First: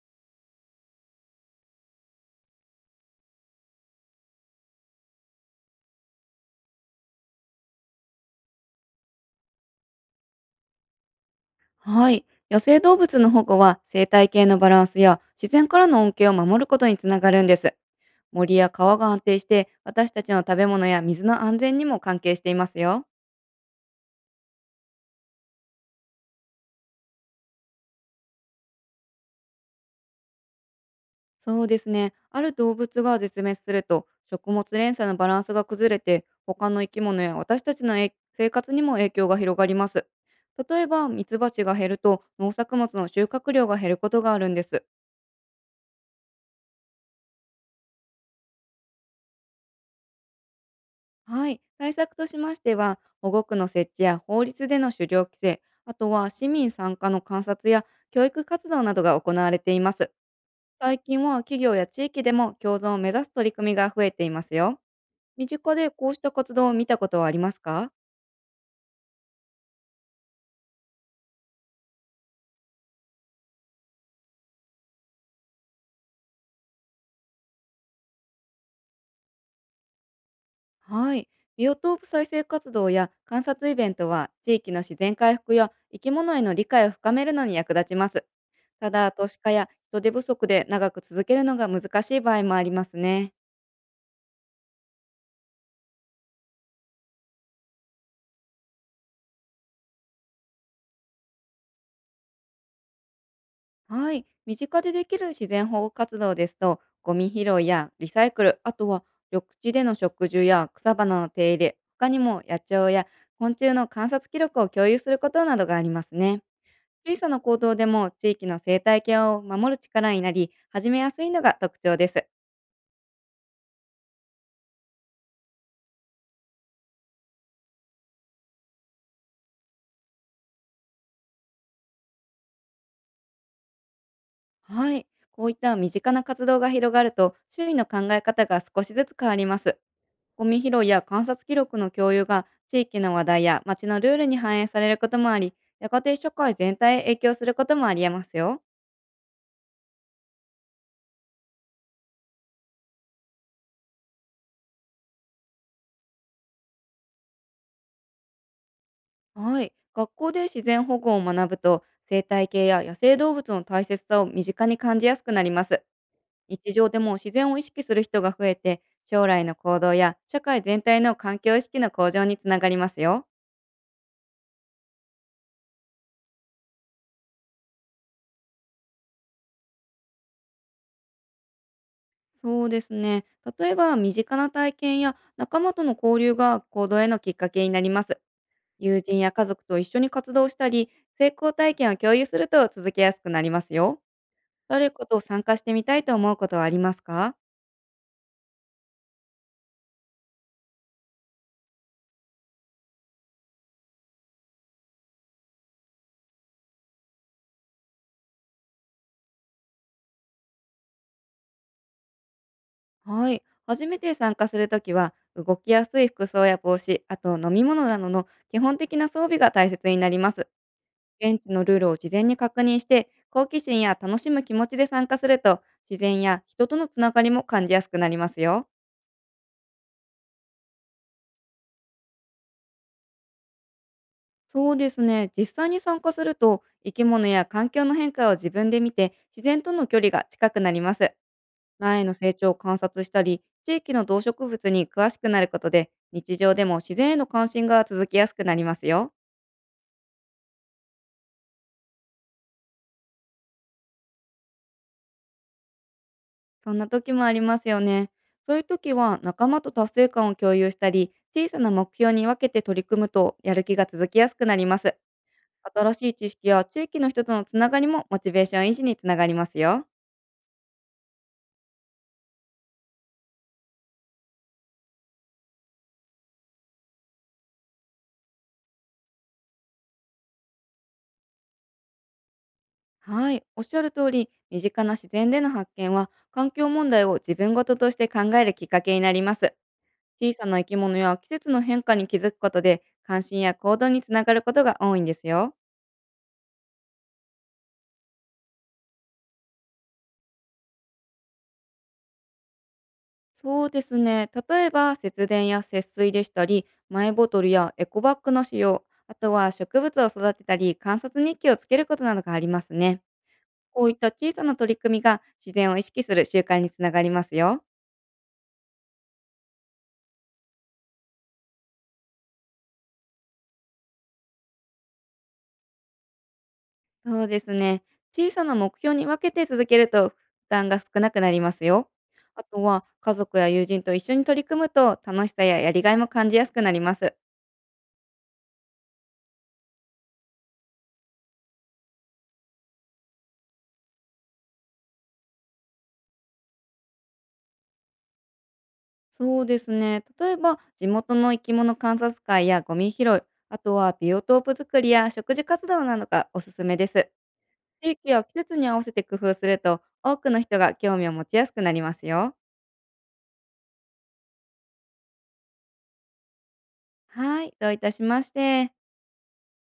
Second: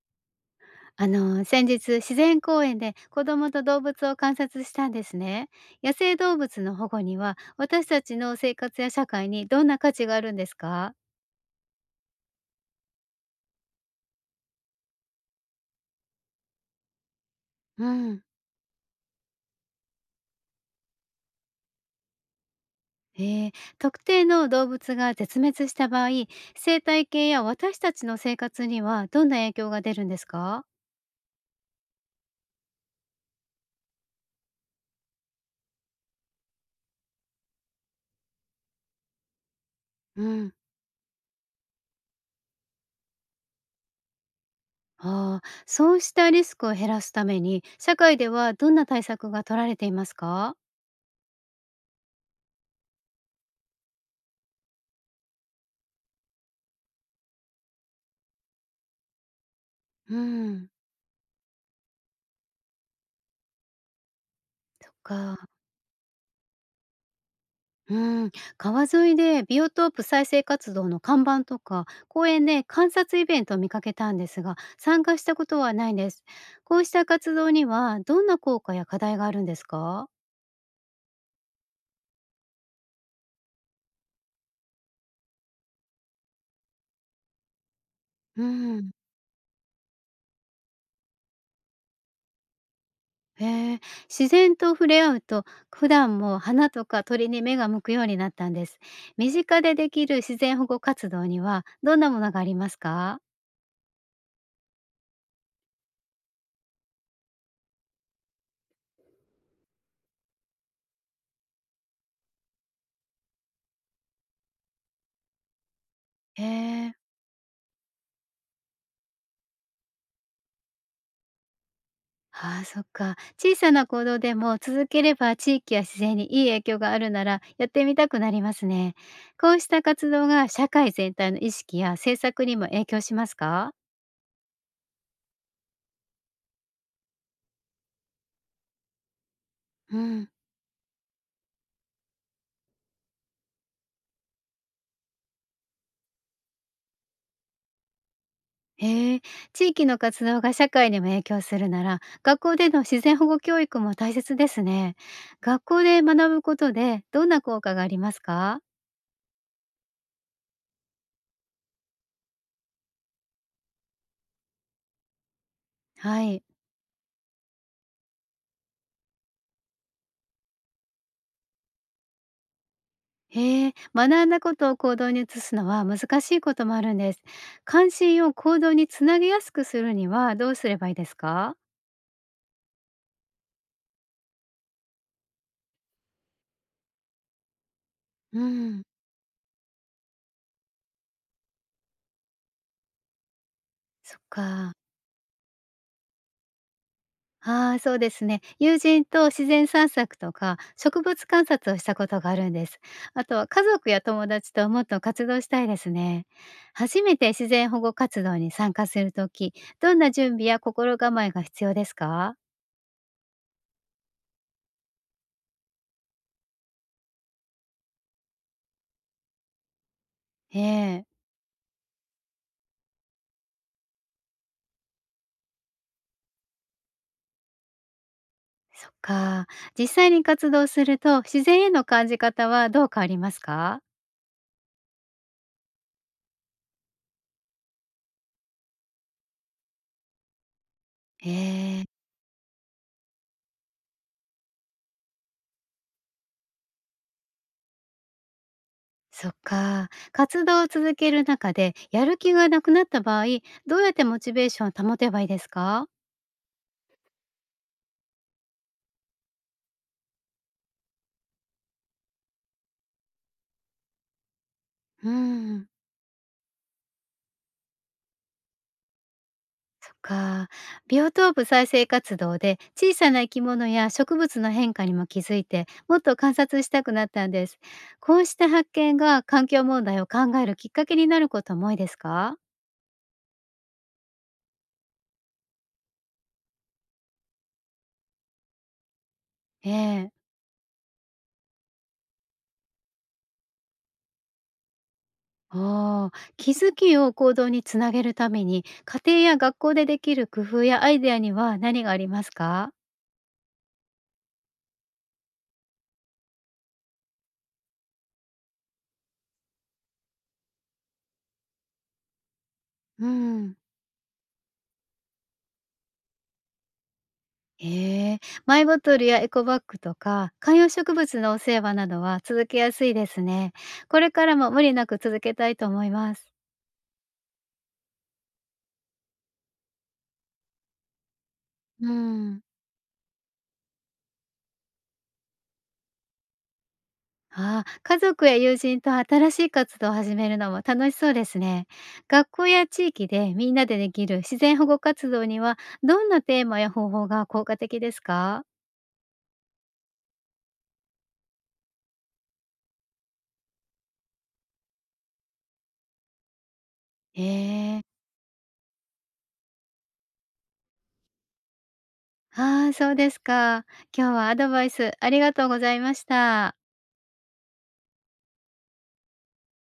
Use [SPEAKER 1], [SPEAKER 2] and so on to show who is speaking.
[SPEAKER 1] 先日、自然公園で子供と動物を観察したんですね。野生動物の保護には私たちの生活や社会にどんな価値があるんですか？
[SPEAKER 2] はい。野生動物の保護は生態系のバランスや自然からの恩恵を守ることにつながるんです。
[SPEAKER 1] うん。
[SPEAKER 2] 森や川が安定して私たちの食べ物や水の安全にも関係していますよ。
[SPEAKER 1] えー、特定の動物が絶滅した場合、生態系や私たちの生活にはどんな影響が出るんですか？
[SPEAKER 2] そうですね。ある動物が絶滅すると食物連鎖のバランスが崩れて他の生き物や私たちの生活にも影響が広がります。
[SPEAKER 1] うん。
[SPEAKER 2] 例えばミツバチが減ると農作物の収穫量が減ることがあるんです。
[SPEAKER 1] ああ、そうしたリスクを減らすために社会ではどんな対策が取られていますか？
[SPEAKER 2] はい、対策としましては保護区の設置や法律での狩猟規制、あとは市民参加の観察や教育活動などが行われています。
[SPEAKER 1] うん。
[SPEAKER 2] 最近は企業や地域でも共存を目指す取り組みが増えていますよ。
[SPEAKER 1] そっ
[SPEAKER 2] 身
[SPEAKER 1] か。
[SPEAKER 2] 近でこうした活動を見たことはありますか？
[SPEAKER 1] うん、川沿いでビオトープ再生活動の看板とか公園で観察イベントを見かけたんですが、参加したことはないんです。こうした活動にはどんな効果や課題があるんですか？
[SPEAKER 2] はい。ビオトープ再生活動や観察イベントは地域の自然回復や生き物への理解を深めるのに役立ちます。
[SPEAKER 1] う
[SPEAKER 2] た
[SPEAKER 1] ん、
[SPEAKER 2] だ都市化や人手不足で長く続けるのが難しい場合もありますね。
[SPEAKER 1] へえ。自然と触れ合うと、普段も花とか鳥に目が向くようになったんです。身近でできる自然保護活動にはどんなものがありますか？
[SPEAKER 2] はい。身近でできる自然保護活動ですと、ゴミ拾いやリサイクル、あとは緑地での植樹や草花の手入れ、他にも野鳥や昆虫の観察記録を共有することなどがありますね。
[SPEAKER 1] へえ。
[SPEAKER 2] 小さな行動でも地域の生態系を守る力になり、始めやすいのが特徴です。
[SPEAKER 1] ああ、そっか。小さな行動でも続ければ地域や自然にいい影響があるならやってみたくなりますね。こうした活動が社会全体の意識や政策にも影響しますか？
[SPEAKER 2] はい。こういった身近な活動が広がると、周囲の考え方が少しずつ変わります。
[SPEAKER 1] うん、
[SPEAKER 2] ゴミ拾いや観察記録の共有が地域の話題や街のルールに反映されることもあり、やがて社会全体へ影響することもありえますよ。
[SPEAKER 1] へえ、地域の活動が社会にも影響するなら学校での自然保護教育も大切ですね。学校で学ぶことでどんな効果がありますか？
[SPEAKER 2] はい。学校で自然保護を学ぶと、生態系や野生動物の大切さを身近に感じやすくなります。
[SPEAKER 1] はい。
[SPEAKER 2] 日常でも自然を意識する人が増えて、将来の行動や社会全体の環境意識の向上につながりますよ。
[SPEAKER 1] へえ、学んだことを行動に移すのは難しいこともあるんです。関心を行動につなげやすくするにはどうすればいいですか？
[SPEAKER 2] そうですね。例えば、身近な体験や仲間との交流が行動へのきっかけになります。
[SPEAKER 1] うん、
[SPEAKER 2] 友人や家族と一緒に活動したり、成功体験を共有すると続けやすくなりますよ。
[SPEAKER 1] そっか。
[SPEAKER 2] 誰かと参加してみたいと思うことはありますか？
[SPEAKER 1] ああ、そうですね。友人と自然散策とか植物観察をしたことがあるんです。あとは家族や友達ともっと活動したいですね。初めて自然保護活動に参加するとき、どんな準備や心構えが必要ですか？
[SPEAKER 2] はい。初めて参加するときは、動きやすい服装や帽子、あと飲み物などの基本的な装備が大切になります。
[SPEAKER 1] ええ。
[SPEAKER 2] 現地のルールを事前に確認して、好奇心や楽しむ気持ちで参加すると、自然や人とのつながりも感じやすくなりますよ。
[SPEAKER 1] そっか。実際に活動すると、自然への感じ方はどう変わりますか？
[SPEAKER 2] そうですね。実際に参加すると、生き物や環境の変化を自分で見て、自然との距離が近くなります。
[SPEAKER 1] ええ、
[SPEAKER 2] 苗の成長を観察したり、地域の動植物に詳しくなることで、日常でも自然への関心が続きやすくなりますよ。
[SPEAKER 1] そっか。活動を続ける中で、やる気がなくなった場合、どうやってモチベーションを保てばいいですか？
[SPEAKER 2] そんな時もありますよね。そういう時は、仲間と達成感を共有したり、小さな目標に分けて取り組むと、やる気が続きやすくなります。
[SPEAKER 1] うーん、
[SPEAKER 2] 新しい知識や地域の人とのつながりも、モチベーション維持につながりますよ。
[SPEAKER 1] そっか。ビオトープ再生活動で、小さな生き物や植物の変化にも気づいて、もっと観察したくなったんです。こうした発見が、環境問題を考えるきっかけになることも多いですか？
[SPEAKER 2] はい、おっしゃる通り、身近な自然での発見は、環境問題を自分ごととして考えるきっかけになります。
[SPEAKER 1] ええ。
[SPEAKER 2] 小さな生き物や季節の変化に気づくことで、関心や行動につながることが多いんですよ。
[SPEAKER 1] ああ、気づきを行動につなげるために、家庭や学校でできる工夫やアイデアには何がありますか？
[SPEAKER 2] そうですね、例えば節電や節水でしたり、マイボトルやエコバッグの使用、あとは植物を育てたり、観察日記をつけることなどがありますね。
[SPEAKER 1] うん、
[SPEAKER 2] こういった小さな取り組みが自然を意識する習慣につながりますよ。
[SPEAKER 1] ええ、マイボトルやエコバッグとか、観葉植物のお世話などは続けやすいですね。これからも無理なく続けたいと思います。
[SPEAKER 2] そうですね。小さな目標に分けて続けると負担が少なくなりますよ。
[SPEAKER 1] う
[SPEAKER 2] あ
[SPEAKER 1] ん、
[SPEAKER 2] とは家族や友人と一緒に取り組むと楽しさややりがいも感じやすくなります。
[SPEAKER 1] ああ、家族や友人と新しい活動を始めるのも楽しそうですね。学校や地域でみんなでできる自然保護活動には、どんなテーマや方法が効果的ですか？
[SPEAKER 2] そうですね。例えば地元の生き物観察会やゴミ拾い、あとはビオトープ作りや食事活動などがおすすめです。
[SPEAKER 1] ええ、
[SPEAKER 2] 地域や季節に合わせて工夫すると多くの人が興味を持ちやすくなりますよ。
[SPEAKER 1] ああ、そうですか。今日はアドバイスありがとうございました。
[SPEAKER 2] はい、どういたしまして。